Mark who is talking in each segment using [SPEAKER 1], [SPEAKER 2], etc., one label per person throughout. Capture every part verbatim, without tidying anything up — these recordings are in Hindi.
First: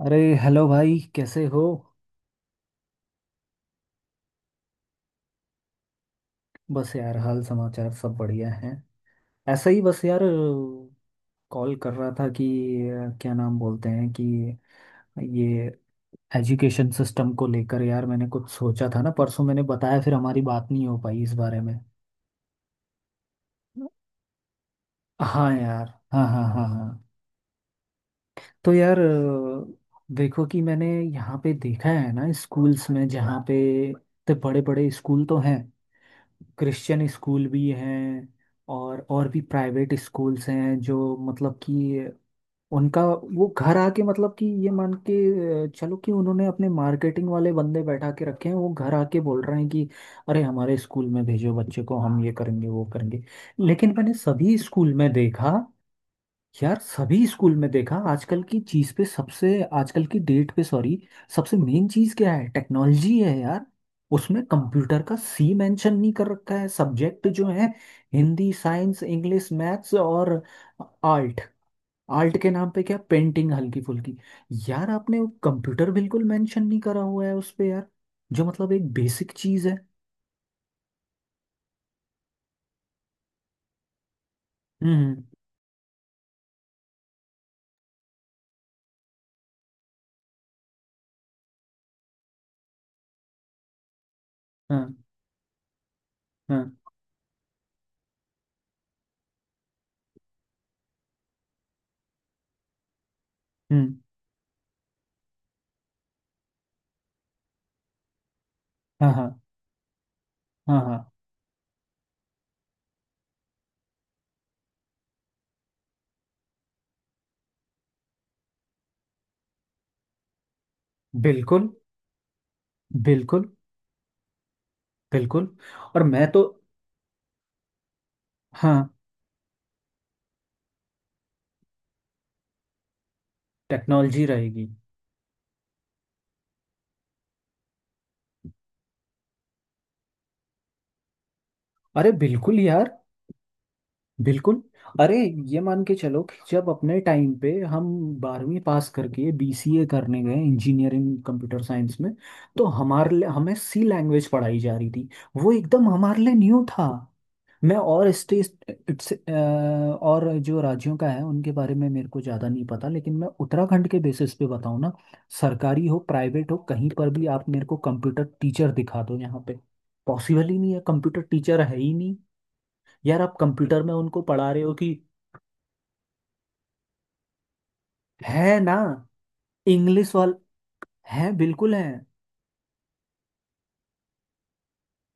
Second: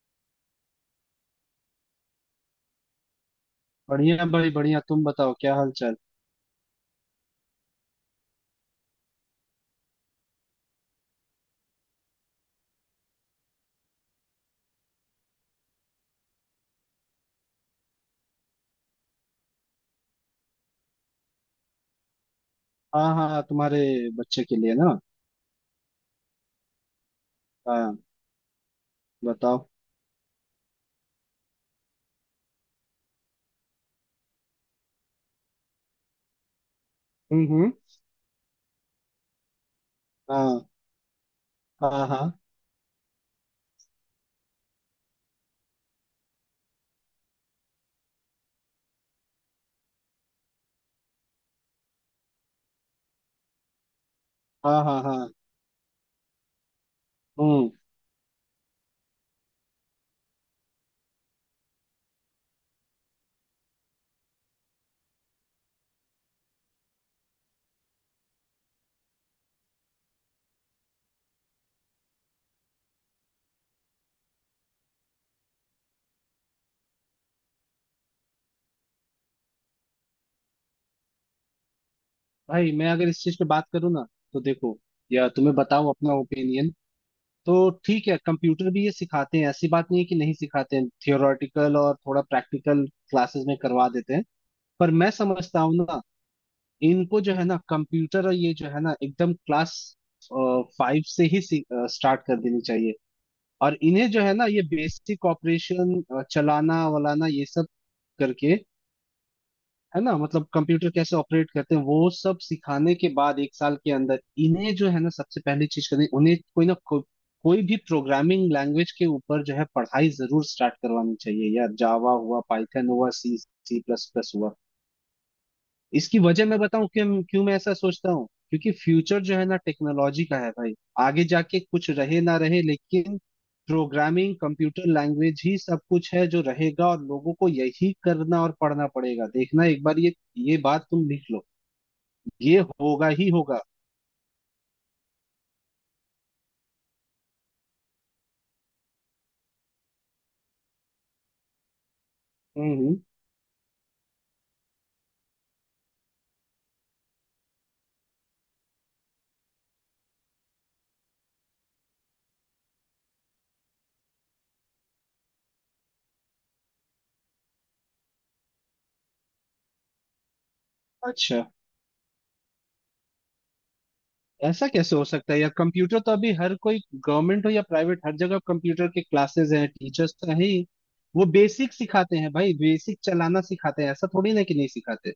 [SPEAKER 1] अरे हेलो भाई, कैसे हो।
[SPEAKER 2] बढ़िया भाई बढ़िया। तुम बताओ क्या हाल चाल।
[SPEAKER 1] बस यार, हाल समाचार सब बढ़िया है। ऐसा ही बस यार। कॉल कर रहा था कि अ, क्या नाम बोलते हैं कि ये एजुकेशन सिस्टम को लेकर यार मैंने कुछ सोचा था ना, परसों मैंने बताया, फिर हमारी बात नहीं हो पाई इस बारे में।
[SPEAKER 2] हाँ हाँ, तुम्हारे बच्चे के लिए ना।
[SPEAKER 1] हाँ यार। हाँ, हाँ, हाँ, हाँ।
[SPEAKER 2] हाँ,
[SPEAKER 1] तो यार,
[SPEAKER 2] बताओ।
[SPEAKER 1] अ, देखो कि मैंने यहाँ पे देखा है ना, स्कूल्स में, जहाँ पे इतने बड़े बड़े स्कूल तो हैं। क्रिश्चियन स्कूल
[SPEAKER 2] हम्म हम्म।
[SPEAKER 1] भी हैं। और और भी प्राइवेट स्कूल्स
[SPEAKER 2] हाँ
[SPEAKER 1] हैं जो मतलब
[SPEAKER 2] हाँ
[SPEAKER 1] कि
[SPEAKER 2] हाँ
[SPEAKER 1] उनका वो घर आके, मतलब कि ये मान के, अ, चलो, कि उन्होंने अपने मार्केटिंग वाले बंदे बैठा के रखे हैं, वो घर आके बोल रहे हैं कि अरे हमारे स्कूल में भेजो बच्चे को, हम ये करेंगे वो करेंगे। लेकिन मैंने सभी
[SPEAKER 2] हाँ
[SPEAKER 1] स्कूल
[SPEAKER 2] हाँ।
[SPEAKER 1] में
[SPEAKER 2] हाँ।
[SPEAKER 1] देखा, यार सभी स्कूल में
[SPEAKER 2] हम्म।
[SPEAKER 1] देखा आजकल की चीज पे सबसे, आजकल की डेट पे सॉरी, सबसे मेन चीज क्या है? टेक्नोलॉजी है यार। उसमें कंप्यूटर का सी मेंशन नहीं कर रखा है, सब्जेक्ट जो है हिंदी, साइंस, इंग्लिश, मैथ्स और आर्ट। आर्ट के नाम पे क्या? पेंटिंग हल्की फुल्की। यार आपने कंप्यूटर बिल्कुल मेंशन नहीं करा हुआ है उस पे यार, जो मतलब एक बेसिक चीज है।
[SPEAKER 2] भाई मैं अगर इस चीज पे बात करूँ ना, तो देखो,
[SPEAKER 1] हम्म,
[SPEAKER 2] या तुम्हें बताओ अपना ओपिनियन। तो ठीक है, कंप्यूटर भी ये सिखाते हैं, ऐसी बात नहीं है कि नहीं सिखाते हैं। थियोरेटिकल और थोड़ा प्रैक्टिकल क्लासेस में करवा देते हैं। पर
[SPEAKER 1] हम्म।
[SPEAKER 2] मैं समझता हूँ ना,
[SPEAKER 1] हाँ, हाँ।
[SPEAKER 2] इनको जो है ना कंप्यूटर, और ये जो है ना, एकदम क्लास फाइव से ही स्टार्ट कर देनी चाहिए। और
[SPEAKER 1] हम्म।
[SPEAKER 2] इन्हें जो है ना ये बेसिक ऑपरेशन चलाना वलाना ये सब करके,
[SPEAKER 1] हाँ, हाँ,
[SPEAKER 2] है ना, मतलब
[SPEAKER 1] हाँ, हाँ,
[SPEAKER 2] कंप्यूटर
[SPEAKER 1] हाँ।
[SPEAKER 2] कैसे ऑपरेट करते हैं वो सब सिखाने के बाद एक साल के अंदर इन्हें जो है ना सबसे पहली चीज करनी, उन्हें कोई ना को, कोई भी प्रोग्रामिंग लैंग्वेज के ऊपर जो है पढ़ाई जरूर स्टार्ट करवानी चाहिए
[SPEAKER 1] बिल्कुल,
[SPEAKER 2] यार। जावा हुआ, पाइथन हुआ, सी
[SPEAKER 1] बिल्कुल,
[SPEAKER 2] सी प्लस प्लस हुआ।
[SPEAKER 1] बिल्कुल। और
[SPEAKER 2] इसकी
[SPEAKER 1] मैं तो।
[SPEAKER 2] वजह मैं बताऊं क्यों, क्यों मैं ऐसा सोचता हूँ, क्योंकि
[SPEAKER 1] हाँ।
[SPEAKER 2] फ्यूचर जो है ना टेक्नोलॉजी का है भाई। आगे जाके कुछ रहे ना रहे, लेकिन
[SPEAKER 1] टेक्नोलॉजी
[SPEAKER 2] प्रोग्रामिंग
[SPEAKER 1] रहेगी।
[SPEAKER 2] कंप्यूटर लैंग्वेज ही सब कुछ है जो रहेगा, और लोगों को यही करना और पढ़ना पड़ेगा। देखना एक बार, ये ये बात तुम लिख लो।
[SPEAKER 1] अरे बिल्कुल
[SPEAKER 2] ये
[SPEAKER 1] यार।
[SPEAKER 2] होगा ही होगा।
[SPEAKER 1] बिल्कुल। अरे, ये मान के चलो कि जब अपने टाइम पे हम बारहवीं पास करके बीसीए करने गए, इंजीनियरिंग कंप्यूटर साइंस में। तो
[SPEAKER 2] हम्म।
[SPEAKER 1] हमारे लिए हमें सी लैंग्वेज पढ़ाई जा रही थी। वो एकदम हमारे लिए न्यू था। मैं, और स्टेट इट्स- अ, और जो राज्यों का है उनके बारे में मेरे को ज़्यादा नहीं पता, लेकिन मैं उत्तराखंड के बेसिस पे बताऊँ ना। सरकारी हो, प्राइवेट हो, कहीं पर भी आप मेरे को कंप्यूटर टीचर दिखा दो यहाँ पे। पॉसिबल ही नहीं है, कंप्यूटर
[SPEAKER 2] अच्छा,
[SPEAKER 1] टीचर है ही नहीं। यार, आप कंप्यूटर में उनको पढ़ा रहे
[SPEAKER 2] ऐसा
[SPEAKER 1] हो कि
[SPEAKER 2] कैसे हो सकता है यार। कंप्यूटर तो अभी हर कोई, गवर्नमेंट हो या प्राइवेट, हर जगह
[SPEAKER 1] है ना?
[SPEAKER 2] कंप्यूटर के क्लासेस हैं,
[SPEAKER 1] इंग्लिश
[SPEAKER 2] टीचर्स तो
[SPEAKER 1] वाल,
[SPEAKER 2] हैं ही। वो
[SPEAKER 1] है,
[SPEAKER 2] बेसिक
[SPEAKER 1] बिल्कुल है।
[SPEAKER 2] सिखाते हैं भाई, बेसिक चलाना सिखाते हैं, ऐसा थोड़ी ना कि नहीं सिखाते।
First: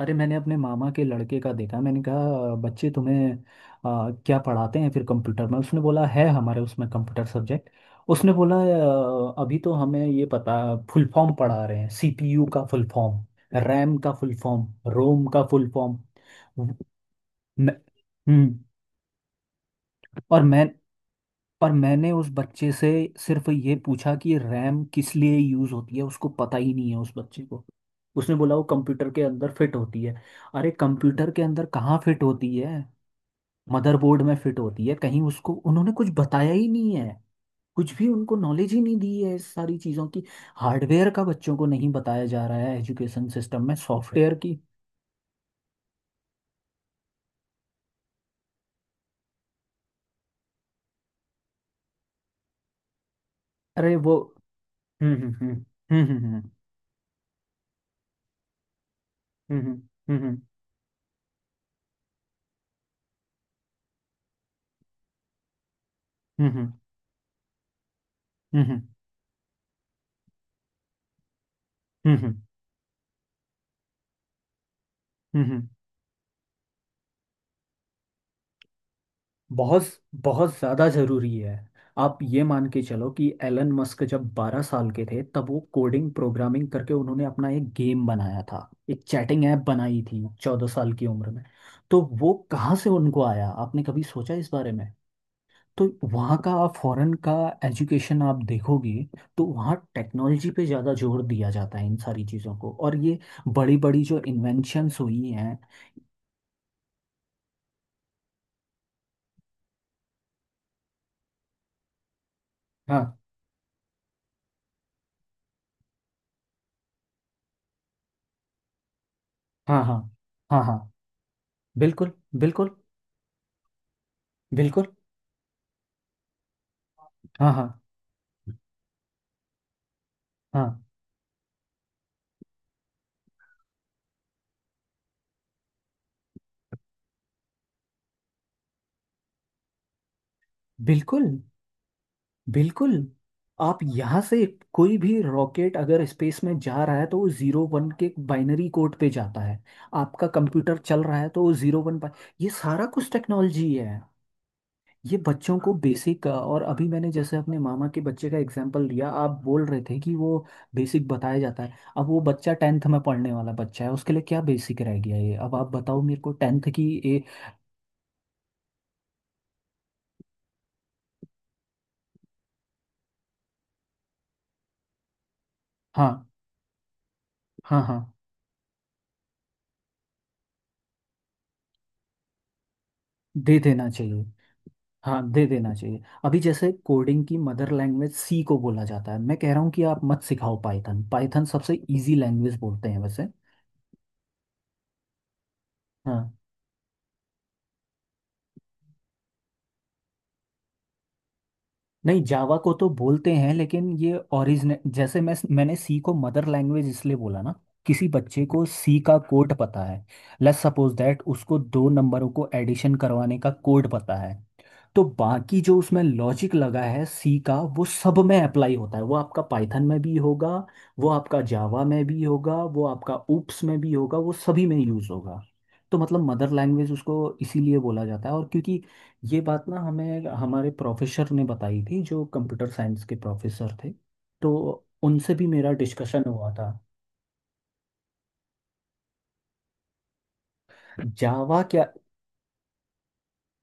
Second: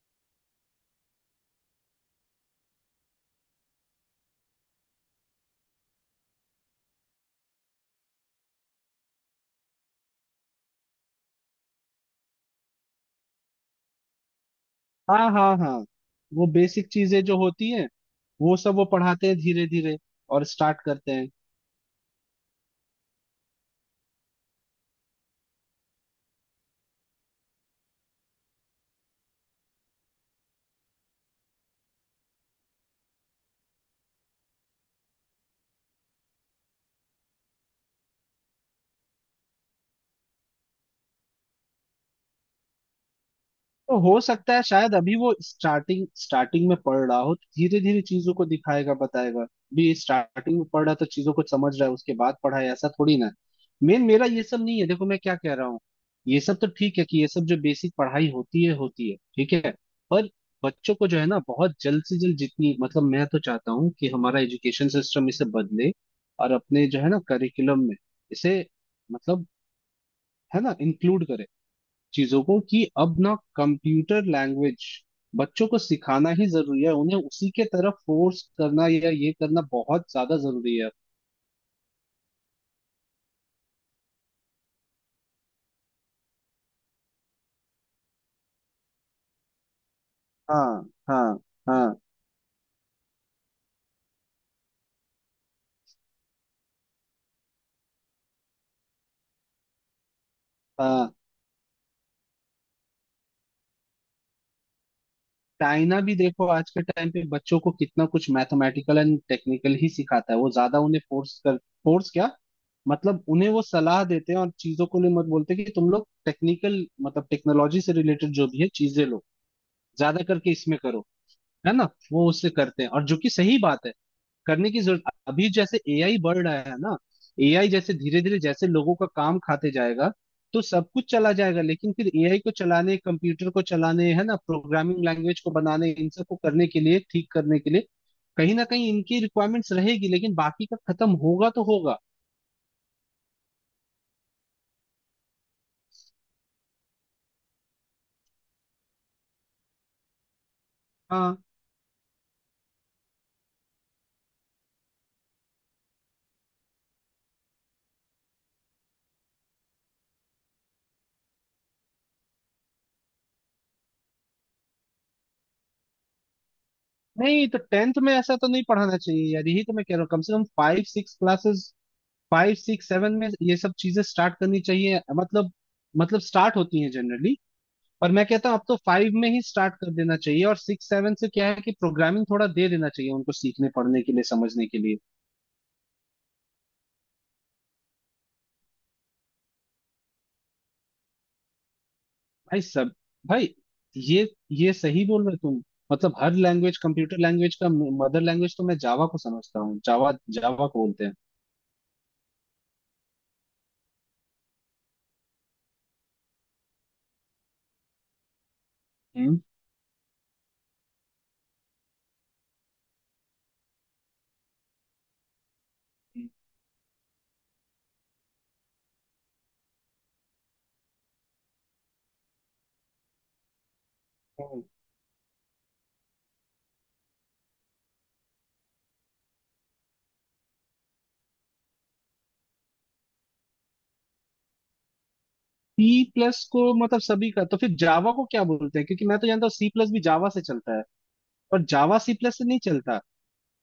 [SPEAKER 1] अरे मैंने अपने मामा के लड़के का देखा, मैंने कहा बच्चे तुम्हें आ, क्या पढ़ाते हैं फिर कंप्यूटर में? उसने बोला है हमारे उसमें कंप्यूटर सब्जेक्ट। उसने बोला, "आ, अभी तो हमें ये पता, फुल फॉर्म पढ़ा रहे हैं, सीपीयू का फुल फॉर्म, रैम का फुल फॉर्म, रोम
[SPEAKER 2] हाँ
[SPEAKER 1] का
[SPEAKER 2] हाँ
[SPEAKER 1] फुल
[SPEAKER 2] हाँ।
[SPEAKER 1] फॉर्म।
[SPEAKER 2] वो बेसिक चीजें जो होती हैं, वो
[SPEAKER 1] हम्म।
[SPEAKER 2] सब वो पढ़ाते हैं धीरे धीरे,
[SPEAKER 1] और
[SPEAKER 2] और
[SPEAKER 1] मैं।
[SPEAKER 2] स्टार्ट करते हैं।
[SPEAKER 1] पर मैंने उस बच्चे से सिर्फ ये पूछा कि रैम किस लिए यूज होती है, उसको पता ही नहीं है उस बच्चे को। उसने बोला वो कंप्यूटर के अंदर फिट होती है। अरे कंप्यूटर के अंदर कहाँ फिट होती है? मदरबोर्ड में फिट होती है कहीं, उसको उन्होंने कुछ बताया ही नहीं है। कुछ भी उनको नॉलेज ही नहीं दी है इस सारी चीज़ों की। हार्डवेयर का बच्चों को नहीं बताया जा रहा है एजुकेशन सिस्टम में,
[SPEAKER 2] तो हो
[SPEAKER 1] सॉफ्टवेयर की।
[SPEAKER 2] सकता है शायद अभी वो स्टार्टिंग स्टार्टिंग में पढ़ रहा हो, धीरे धीरे चीजों को दिखाएगा बताएगा। भी स्टार्टिंग में पढ़ रहा तो चीजों को समझ रहा है, उसके बाद पढ़ा है, ऐसा थोड़ी ना।
[SPEAKER 1] अरे
[SPEAKER 2] मेन
[SPEAKER 1] वो।
[SPEAKER 2] मेरा ये सब नहीं है, देखो
[SPEAKER 1] हम्म,
[SPEAKER 2] मैं
[SPEAKER 1] हम्म,
[SPEAKER 2] क्या कह रहा हूँ।
[SPEAKER 1] हम्म,
[SPEAKER 2] ये
[SPEAKER 1] हम्म,
[SPEAKER 2] सब तो ठीक है कि ये सब जो बेसिक पढ़ाई होती है होती है, ठीक है।
[SPEAKER 1] हम्म,
[SPEAKER 2] पर
[SPEAKER 1] हम्म,
[SPEAKER 2] बच्चों को जो है ना बहुत जल्द से जल्द जितनी, मतलब मैं तो चाहता हूँ कि हमारा एजुकेशन सिस्टम इसे बदले,
[SPEAKER 1] हम्म,
[SPEAKER 2] और
[SPEAKER 1] हम्म,
[SPEAKER 2] अपने जो है ना करिकुलम में इसे,
[SPEAKER 1] हम्म, हम्म, हम्म,
[SPEAKER 2] मतलब, है ना, इंक्लूड करे
[SPEAKER 1] हम्म, हम्म,
[SPEAKER 2] चीजों को कि अब ना कंप्यूटर लैंग्वेज
[SPEAKER 1] हम्म, हम्म।
[SPEAKER 2] बच्चों को सिखाना ही जरूरी है, उन्हें उसी के तरफ फोर्स करना या ये करना
[SPEAKER 1] बहुत,
[SPEAKER 2] बहुत ज्यादा
[SPEAKER 1] बहुत
[SPEAKER 2] जरूरी
[SPEAKER 1] ज़्यादा
[SPEAKER 2] है।
[SPEAKER 1] ज़रूरी है। आप ये मान के चलो कि एलन मस्क जब बारह साल के थे, तब वो कोडिंग प्रोग्रामिंग करके उन्होंने अपना एक गेम बनाया था, एक चैटिंग ऐप बनाई थी चौदह
[SPEAKER 2] हाँ
[SPEAKER 1] साल की उम्र
[SPEAKER 2] हाँ
[SPEAKER 1] में।
[SPEAKER 2] हाँ
[SPEAKER 1] तो वो कहाँ से उनको आया? आपने कभी सोचा इस बारे में? तो वहाँ का, आप फॉरेन का एजुकेशन आप देखोगे, तो वहाँ टेक्नोलॉजी पे ज़्यादा
[SPEAKER 2] हाँ।
[SPEAKER 1] जोर दिया जाता है इन सारी चीज़ों को, और ये बड़ी बड़ी जो इन्वेंशंस हुई हैं।
[SPEAKER 2] चाइना भी देखो, आज के टाइम पे बच्चों को कितना कुछ मैथमेटिकल एंड टेक्निकल ही सिखाता है, वो ज्यादा उन्हें फोर्स कर, फोर्स क्या,
[SPEAKER 1] हाँ,
[SPEAKER 2] मतलब उन्हें वो सलाह देते हैं और चीजों को लिए मत बोलते कि तुम लोग टेक्निकल, मतलब टेक्नोलॉजी से रिलेटेड जो भी है चीजें लो,
[SPEAKER 1] हाँ, हाँ,
[SPEAKER 2] ज्यादा करके
[SPEAKER 1] हाँ,
[SPEAKER 2] इसमें
[SPEAKER 1] हाँ,
[SPEAKER 2] करो, है ना।
[SPEAKER 1] बिल्कुल,
[SPEAKER 2] वो उससे
[SPEAKER 1] बिल्कुल,
[SPEAKER 2] करते हैं, और जो कि सही बात है, करने की
[SPEAKER 1] बिल्कुल,
[SPEAKER 2] जरूरत। अभी जैसे ए आई बढ़ रहा है ना।
[SPEAKER 1] हाँ, हाँ,
[SPEAKER 2] ए आई जैसे धीरे धीरे जैसे लोगों का काम खाते जाएगा तो
[SPEAKER 1] हाँ,
[SPEAKER 2] सब कुछ चला जाएगा, लेकिन फिर ए आई को चलाने, कंप्यूटर को चलाने, है ना, प्रोग्रामिंग लैंग्वेज को बनाने, इन सब को करने के लिए, ठीक करने के लिए कहीं ना कहीं इनकी रिक्वायरमेंट्स रहेगी, लेकिन बाकी का खत्म
[SPEAKER 1] बिल्कुल,
[SPEAKER 2] होगा तो होगा।
[SPEAKER 1] बिल्कुल। आप यहाँ से। कोई भी रॉकेट अगर स्पेस में जा रहा है, तो वो जीरो वन के बाइनरी कोड पे जाता है। आपका कंप्यूटर चल रहा है
[SPEAKER 2] हाँ।
[SPEAKER 1] तो वो जीरो वन पर। ये सारा कुछ टेक्नोलॉजी है। ये बच्चों को बेसिक, और अभी मैंने जैसे अपने मामा के बच्चे का एग्जांपल लिया, आप बोल रहे थे कि वो बेसिक बताया जाता है, अब वो बच्चा टेंथ में पढ़ने वाला बच्चा है, उसके लिए क्या बेसिक रह गया? ये अब आप बताओ मेरे को टेंथ की। ए।
[SPEAKER 2] नहीं, तो टेंथ में ऐसा तो नहीं पढ़ाना चाहिए यार, यही तो मैं कह रहा हूँ। कम से कम five six classes, five six seven में ये सब चीजें स्टार्ट करनी चाहिए, मतलब मतलब
[SPEAKER 1] हाँ,
[SPEAKER 2] स्टार्ट होती हैं जनरली।
[SPEAKER 1] हाँ, हाँ,
[SPEAKER 2] पर मैं कहता हूँ अब तो फाइव में ही स्टार्ट कर देना चाहिए, और सिक्स सेवन से क्या है कि प्रोग्रामिंग थोड़ा दे देना चाहिए उनको
[SPEAKER 1] दे
[SPEAKER 2] सीखने
[SPEAKER 1] देना
[SPEAKER 2] पढ़ने के
[SPEAKER 1] चाहिए।
[SPEAKER 2] लिए, समझने के लिए।
[SPEAKER 1] हाँ दे देना चाहिए। अभी जैसे कोडिंग की मदर लैंग्वेज सी को बोला जाता है, मैं कह रहा हूँ कि आप मत सिखाओ, पाइथन, पाइथन सबसे इजी लैंग्वेज
[SPEAKER 2] भाई
[SPEAKER 1] बोलते
[SPEAKER 2] सब
[SPEAKER 1] हैं वैसे।
[SPEAKER 2] भाई ये ये सही बोल रहे हो तुम। मतलब
[SPEAKER 1] हाँ।
[SPEAKER 2] हर लैंग्वेज, कंप्यूटर लैंग्वेज का मदर लैंग्वेज तो मैं जावा को समझता हूँ। जावा, जावा को बोलते हैं।
[SPEAKER 1] नहीं, जावा को तो बोलते हैं, लेकिन ये ओरिजिन जैसे, मैं मैंने सी को मदर लैंग्वेज इसलिए बोला ना। किसी बच्चे को सी का
[SPEAKER 2] हम्म।
[SPEAKER 1] कोड पता है। लेट्स सपोज दैट उसको दो नंबरों को एडिशन करवाने का कोड पता है। तो बाकी जो उसमें लॉजिक लगा है सी का, वो सब में अप्लाई होता है, वो आपका पाइथन में भी होगा, वो आपका जावा में भी होगा, वो आपका ऊप्स में भी होगा, वो सभी में यूज़ होगा। तो मतलब मदर लैंग्वेज उसको इसीलिए बोला जाता है, और क्योंकि ये बात ना हमें हमारे प्रोफेसर ने बताई थी जो कंप्यूटर साइंस के प्रोफेसर थे। तो उनसे भी मेरा
[SPEAKER 2] सी
[SPEAKER 1] डिस्कशन
[SPEAKER 2] प्लस
[SPEAKER 1] हुआ
[SPEAKER 2] को,
[SPEAKER 1] था।
[SPEAKER 2] मतलब सभी का तो फिर जावा को क्या बोलते हैं, क्योंकि मैं तो जानता हूँ सी प्लस भी जावा से चलता है,
[SPEAKER 1] जावा
[SPEAKER 2] पर
[SPEAKER 1] क्या?
[SPEAKER 2] जावा सी प्लस से नहीं चलता।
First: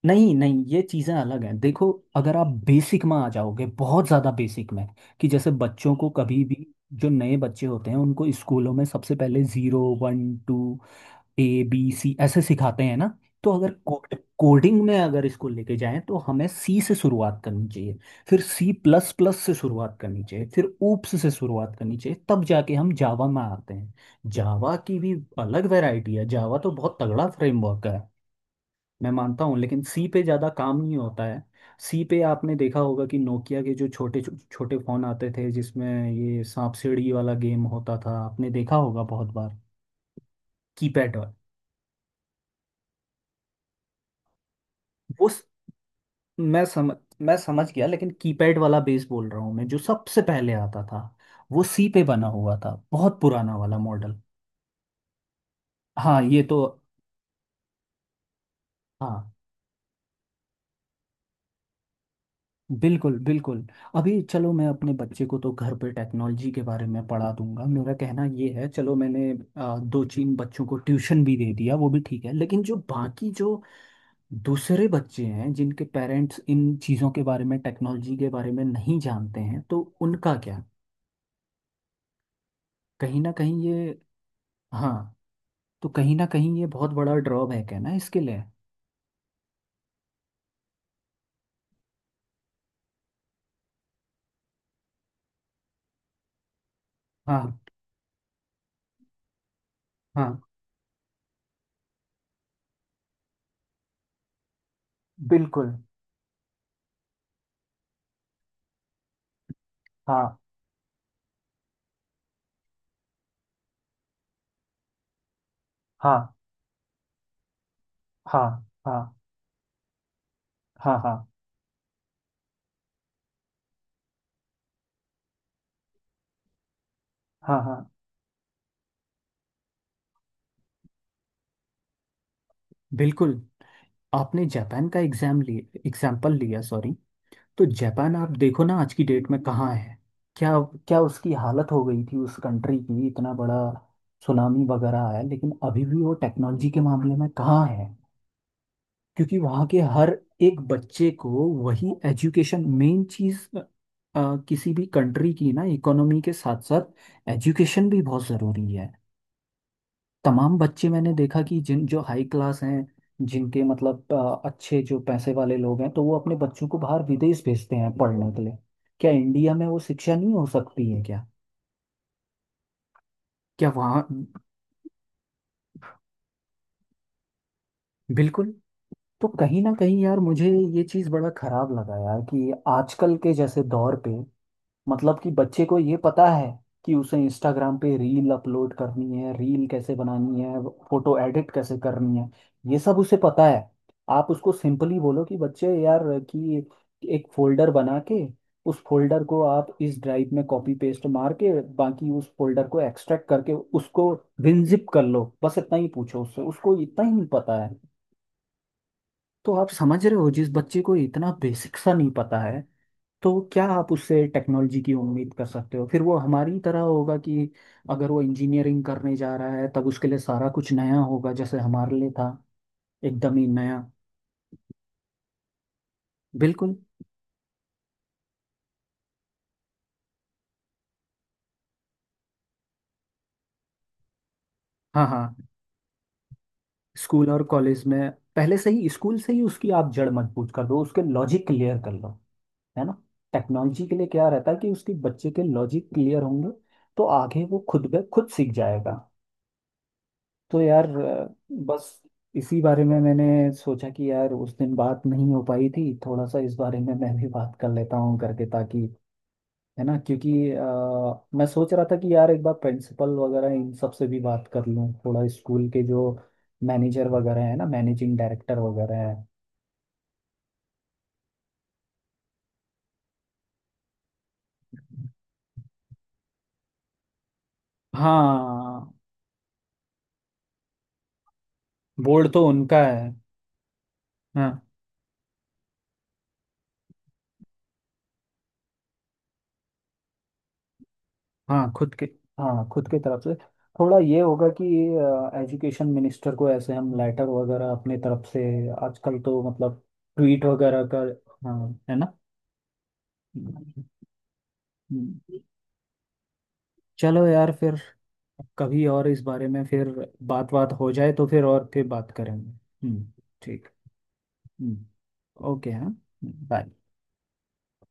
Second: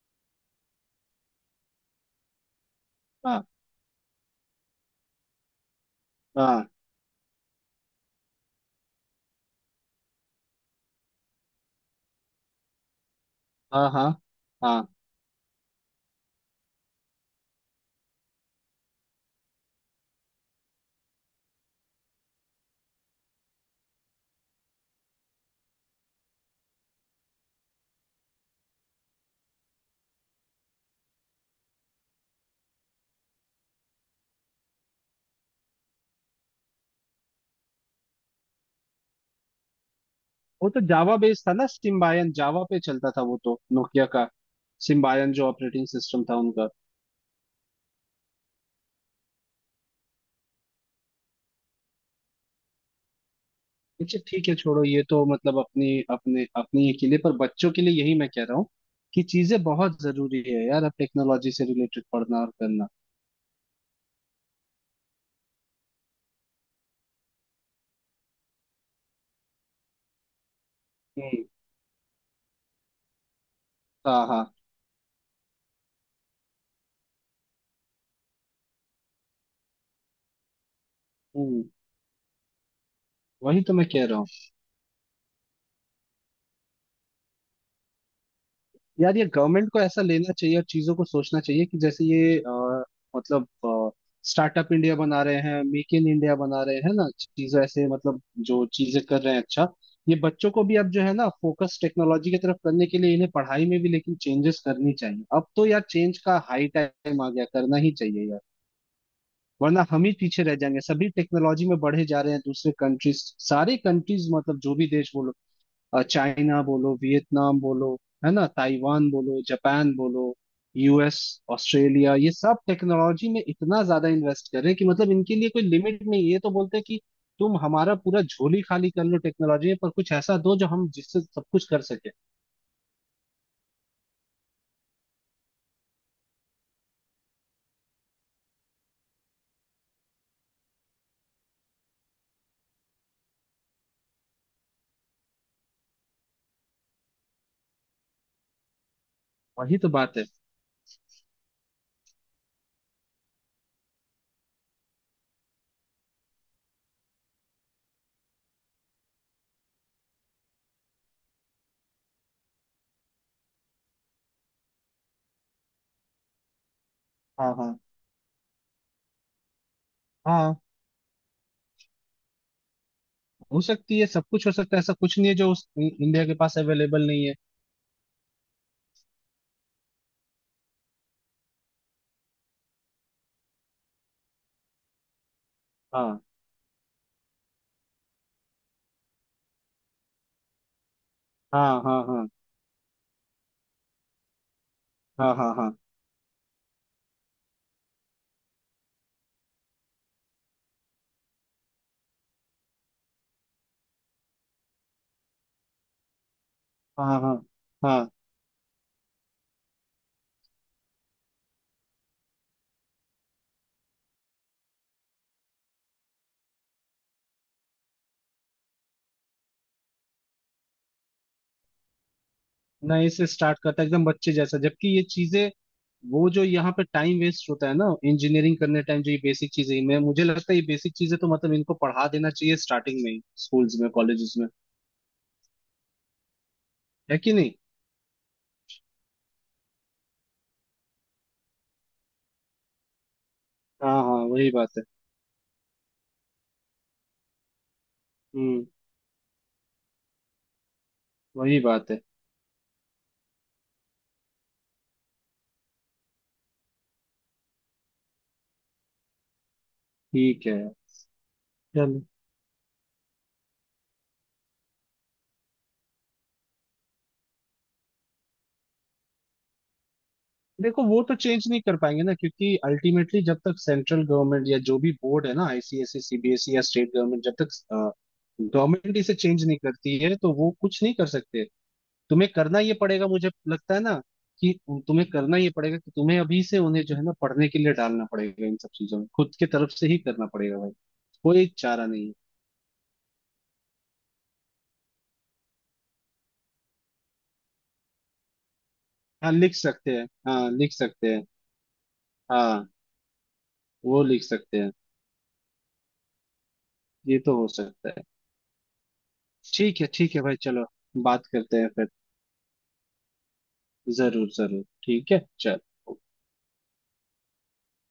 [SPEAKER 1] नहीं, नहीं, ये चीज़ें अलग हैं देखो। अगर आप बेसिक में आ
[SPEAKER 2] हाँ
[SPEAKER 1] जाओगे, बहुत ज़्यादा बेसिक में, कि जैसे बच्चों को कभी भी,
[SPEAKER 2] हाँ
[SPEAKER 1] जो नए बच्चे होते हैं, उनको स्कूलों में सबसे पहले zero, one, two, A, B, C ऐसे सिखाते हैं ना। तो अगर
[SPEAKER 2] हाँ हाँ।
[SPEAKER 1] कोड कोडिंग
[SPEAKER 2] हाँ।
[SPEAKER 1] में अगर इसको लेके जाएं तो हमें सी से शुरुआत करनी चाहिए। फिर सी प्लस प्लस से शुरुआत करनी चाहिए, फिर ऊप्स से शुरुआत करनी चाहिए, तब जाके हम जावा में आते हैं। जावा की भी अलग वैरायटी है, जावा तो बहुत तगड़ा फ्रेमवर्क है। मैं मानता हूँ, लेकिन सी पे ज़्यादा काम नहीं होता है। सी पे आपने देखा होगा कि नोकिया के जो छोटे छो- छोटे फ़ोन आते थे, जिसमें ये सांप सीढ़ी वाला गेम होता था, आपने देखा होगा बहुत बार।
[SPEAKER 2] वो तो
[SPEAKER 1] कीपैड
[SPEAKER 2] जावा
[SPEAKER 1] वाला।
[SPEAKER 2] बेस्ड था ना, सिम्बायन, जावा पे चलता था वो तो, नोकिया का,
[SPEAKER 1] वो
[SPEAKER 2] सिम्बायन
[SPEAKER 1] स-
[SPEAKER 2] जो ऑपरेटिंग सिस्टम था
[SPEAKER 1] मैं
[SPEAKER 2] उनका।
[SPEAKER 1] समझ मैं समझ गया, लेकिन कीपैड वाला बेस बोल रहा हूँ मैं, जो सबसे पहले आता था। वो सी पे बना हुआ था, बहुत पुराना वाला
[SPEAKER 2] अच्छा
[SPEAKER 1] मॉडल।
[SPEAKER 2] ठीक है छोड़ो ये तो, मतलब अपनी
[SPEAKER 1] हाँ ये
[SPEAKER 2] अपने
[SPEAKER 1] तो।
[SPEAKER 2] अपनी ये के लिए, पर बच्चों के लिए यही मैं कह रहा हूँ कि
[SPEAKER 1] हाँ,
[SPEAKER 2] चीजें बहुत जरूरी है यार, अब टेक्नोलॉजी से रिलेटेड पढ़ना और करना।
[SPEAKER 1] बिल्कुल बिल्कुल। अभी चलो, मैं अपने बच्चे को तो घर पे टेक्नोलॉजी के बारे में पढ़ा दूंगा, मेरा कहना ये है, चलो मैंने आ, दो तीन बच्चों को ट्यूशन भी
[SPEAKER 2] हम्म।
[SPEAKER 1] दे दिया, वो भी ठीक है, लेकिन जो बाकी, जो
[SPEAKER 2] हाँ हाँ।
[SPEAKER 1] दूसरे बच्चे हैं जिनके पेरेंट्स इन चीज़ों के बारे में, टेक्नोलॉजी के बारे में नहीं जानते हैं, तो उनका क्या?
[SPEAKER 2] हम्म।
[SPEAKER 1] कहीं ना
[SPEAKER 2] वही
[SPEAKER 1] कहीं
[SPEAKER 2] तो मैं
[SPEAKER 1] ये।
[SPEAKER 2] कह रहा हूँ।
[SPEAKER 1] हाँ। तो कहीं ना कहीं ये बहुत बड़ा ड्रॉबैक है ना इसके लिए।
[SPEAKER 2] यार ये गवर्नमेंट को ऐसा लेना चाहिए, और चीजों को सोचना चाहिए कि जैसे ये अ, मतलब स्टार्टअप इंडिया बना रहे हैं, मेक इन इंडिया बना रहे हैं ना,
[SPEAKER 1] हाँ,
[SPEAKER 2] चीजें ऐसे, मतलब जो चीजें कर रहे हैं, अच्छा, ये
[SPEAKER 1] हाँ,
[SPEAKER 2] बच्चों को भी अब जो है ना फोकस टेक्नोलॉजी की तरफ करने के लिए इन्हें पढ़ाई में भी लेकिन चेंजेस करनी चाहिए। अब तो
[SPEAKER 1] बिल्कुल,
[SPEAKER 2] यार चेंज का हाई टाइम आ गया, करना ही चाहिए यार। वरना हम ही
[SPEAKER 1] हाँ,
[SPEAKER 2] पीछे रह जाएंगे, सभी टेक्नोलॉजी में बढ़े जा रहे हैं दूसरे कंट्रीज, सारे कंट्रीज, मतलब जो भी देश बोलो, अ,
[SPEAKER 1] हाँ,
[SPEAKER 2] चाइना बोलो, वियतनाम बोलो, है
[SPEAKER 1] हाँ,
[SPEAKER 2] ना,
[SPEAKER 1] हाँ,
[SPEAKER 2] ताइवान बोलो, जापान बोलो,
[SPEAKER 1] हाँ, हाँ,
[SPEAKER 2] यू एस, ऑस्ट्रेलिया, ये सब टेक्नोलॉजी में इतना ज्यादा इन्वेस्ट कर रहे हैं कि मतलब इनके लिए कोई लिमिट नहीं है, ये तो बोलते हैं कि तुम
[SPEAKER 1] हाँ, हाँ,
[SPEAKER 2] हमारा पूरा झोली खाली कर लो टेक्नोलॉजी में, पर कुछ ऐसा दो जो हम जिससे सब कुछ कर सके।
[SPEAKER 1] बिल्कुल। आपने जापान का एग्जाम लिए, एग्जाम्पल लिया सॉरी। तो जापान आप देखो ना, आज की डेट में कहाँ है? क्या? क्या उसकी हालत हो गई थी उस कंट्री की, इतना बड़ा सुनामी वगैरह आया, लेकिन अभी भी वो टेक्नोलॉजी के मामले में कहाँ है। क्योंकि वहाँ
[SPEAKER 2] वही
[SPEAKER 1] के
[SPEAKER 2] तो
[SPEAKER 1] हर
[SPEAKER 2] बात है।
[SPEAKER 1] एक बच्चे को, वही एजुकेशन मेन चीज़। किसी भी कंट्री की ना, इकोनॉमी के साथ साथ एजुकेशन भी बहुत ज़रूरी है। तमाम बच्चे मैंने देखा कि जिन जो हाई क्लास हैं, जिनके मतलब अ, अच्छे जो पैसे वाले लोग हैं, तो वो अपने बच्चों को बाहर विदेश
[SPEAKER 2] हाँ।
[SPEAKER 1] भेजते
[SPEAKER 2] हाँ
[SPEAKER 1] हैं पढ़ने के लिए। क्या इंडिया में वो शिक्षा नहीं हो
[SPEAKER 2] हाँ।
[SPEAKER 1] सकती है क्या?
[SPEAKER 2] हो
[SPEAKER 1] क्या
[SPEAKER 2] सकती है,
[SPEAKER 1] वहाँ।
[SPEAKER 2] सब कुछ हो सकता है, ऐसा कुछ नहीं है जो उस इंडिया के पास अवेलेबल नहीं है।
[SPEAKER 1] बिल्कुल। तो कहीं ना कहीं यार मुझे ये चीज़ बड़ा खराब लगा यार, कि आजकल के जैसे दौर पे, मतलब कि बच्चे को ये
[SPEAKER 2] हाँ
[SPEAKER 1] पता है, कि उसे इंस्टाग्राम पे रील अपलोड करनी है, रील कैसे बनानी है, फोटो एडिट कैसे
[SPEAKER 2] हाँ हाँ
[SPEAKER 1] करनी
[SPEAKER 2] हाँ
[SPEAKER 1] है, ये सब उसे पता है। आप उसको सिंपली बोलो
[SPEAKER 2] हाँ
[SPEAKER 1] कि
[SPEAKER 2] हाँ हाँ
[SPEAKER 1] बच्चे यार, कि एक फोल्डर बना के उस फोल्डर को आप इस ड्राइव में कॉपी पेस्ट मार के, बाकी उस फोल्डर को एक्सट्रैक्ट करके, उसको विनजिप कर लो, बस इतना ही पूछो उससे, उसको इतना
[SPEAKER 2] हाँ
[SPEAKER 1] ही
[SPEAKER 2] हाँ
[SPEAKER 1] पता है।
[SPEAKER 2] हाँ।
[SPEAKER 1] तो आप समझ रहे हो, जिस बच्चे को इतना बेसिक सा नहीं पता है, तो क्या आप उससे टेक्नोलॉजी की उम्मीद कर सकते हो? फिर वो हमारी तरह होगा कि अगर वो इंजीनियरिंग करने जा रहा है तब उसके लिए सारा कुछ नया होगा, जैसे हमारे लिए था।
[SPEAKER 2] नए से
[SPEAKER 1] एकदम ही
[SPEAKER 2] स्टार्ट
[SPEAKER 1] नया।
[SPEAKER 2] करता है एकदम बच्चे जैसा, जबकि ये चीजें, वो जो यहाँ
[SPEAKER 1] बिल्कुल।
[SPEAKER 2] पे टाइम वेस्ट होता है ना इंजीनियरिंग करने टाइम, जो ये बेसिक चीजें, मैं, मुझे लगता है ये बेसिक चीजें तो मतलब इनको पढ़ा देना चाहिए स्टार्टिंग में ही, स्कूल्स में, कॉलेजेस में,
[SPEAKER 1] हाँ, हाँ।
[SPEAKER 2] है
[SPEAKER 1] स्कूल
[SPEAKER 2] कि
[SPEAKER 1] और
[SPEAKER 2] नहीं।
[SPEAKER 1] कॉलेज में। पहले से ही, स्कूल से ही उसकी आप जड़ मजबूत कर दो, उसके लॉजिक क्लियर कर लो। है ना। टेक्नोलॉजी के
[SPEAKER 2] हाँ
[SPEAKER 1] लिए
[SPEAKER 2] हाँ,
[SPEAKER 1] क्या
[SPEAKER 2] वही
[SPEAKER 1] रहता है
[SPEAKER 2] बात
[SPEAKER 1] कि
[SPEAKER 2] है।
[SPEAKER 1] उसके बच्चे के लॉजिक क्लियर होंगे। तो आगे वो खुद ब खुद सीख
[SPEAKER 2] हम्म,
[SPEAKER 1] जाएगा। तो यार, अ,
[SPEAKER 2] वही
[SPEAKER 1] बस
[SPEAKER 2] बात है।
[SPEAKER 1] इसी बारे में मैंने सोचा कि यार उस दिन बात नहीं हो पाई थी, थोड़ा सा इस बारे में मैं भी बात कर लेता हूँ करके ताकि, है ना, क्योंकि
[SPEAKER 2] ठीक है,
[SPEAKER 1] अ, मैं सोच रहा था
[SPEAKER 2] चलो।
[SPEAKER 1] कि यार एक बार प्रिंसिपल वगैरह इन सब से भी बात कर लूँ थोड़ा, स्कूल के जो मैनेजर वगैरह, है ना, मैनेजिंग डायरेक्टर वगैरह है।
[SPEAKER 2] देखो वो तो चेंज नहीं कर पाएंगे ना, क्योंकि अल्टीमेटली जब तक सेंट्रल गवर्नमेंट या जो भी बोर्ड है ना, आई C S E, C B S E, या स्टेट गवर्नमेंट, जब तक गवर्नमेंट
[SPEAKER 1] हाँ।
[SPEAKER 2] इसे चेंज नहीं करती है तो वो कुछ नहीं कर सकते। तुम्हें
[SPEAKER 1] बोर्ड तो
[SPEAKER 2] करना ये
[SPEAKER 1] उनका
[SPEAKER 2] पड़ेगा,
[SPEAKER 1] है।
[SPEAKER 2] मुझे लगता है ना,
[SPEAKER 1] हाँ,
[SPEAKER 2] कि तुम्हें करना ये पड़ेगा कि तुम्हें अभी से उन्हें जो है ना पढ़ने के लिए डालना पड़ेगा इन सब चीजों में, खुद के तरफ से ही करना पड़ेगा भाई, कोई
[SPEAKER 1] हाँ
[SPEAKER 2] चारा
[SPEAKER 1] खुद के।
[SPEAKER 2] नहीं है।
[SPEAKER 1] हाँ खुद की तरफ से। थोड़ा ये होगा कि एजुकेशन मिनिस्टर को ऐसे हम लेटर वगैरह अपने तरफ से, आजकल
[SPEAKER 2] हाँ
[SPEAKER 1] तो
[SPEAKER 2] लिख
[SPEAKER 1] मतलब
[SPEAKER 2] सकते हैं,
[SPEAKER 1] ट्वीट
[SPEAKER 2] हाँ लिख
[SPEAKER 1] वगैरह कर,
[SPEAKER 2] सकते हैं।
[SPEAKER 1] हाँ है ना।
[SPEAKER 2] हाँ, वो लिख सकते हैं।
[SPEAKER 1] हम्म।
[SPEAKER 2] ये
[SPEAKER 1] चलो
[SPEAKER 2] तो हो
[SPEAKER 1] यार फिर,
[SPEAKER 2] सकता है।
[SPEAKER 1] कभी और इस बारे में
[SPEAKER 2] ठीक है
[SPEAKER 1] फिर
[SPEAKER 2] ठीक है भाई,
[SPEAKER 1] बात
[SPEAKER 2] चलो।
[SPEAKER 1] बात हो जाए
[SPEAKER 2] बात
[SPEAKER 1] तो फिर,
[SPEAKER 2] करते हैं
[SPEAKER 1] और फिर
[SPEAKER 2] फिर।
[SPEAKER 1] बात करेंगे, हम्म। ठीक।
[SPEAKER 2] जरूर जरूर,
[SPEAKER 1] हम्म।
[SPEAKER 2] ठीक है,
[SPEAKER 1] ओके, हाँ।
[SPEAKER 2] चल।
[SPEAKER 1] बाय।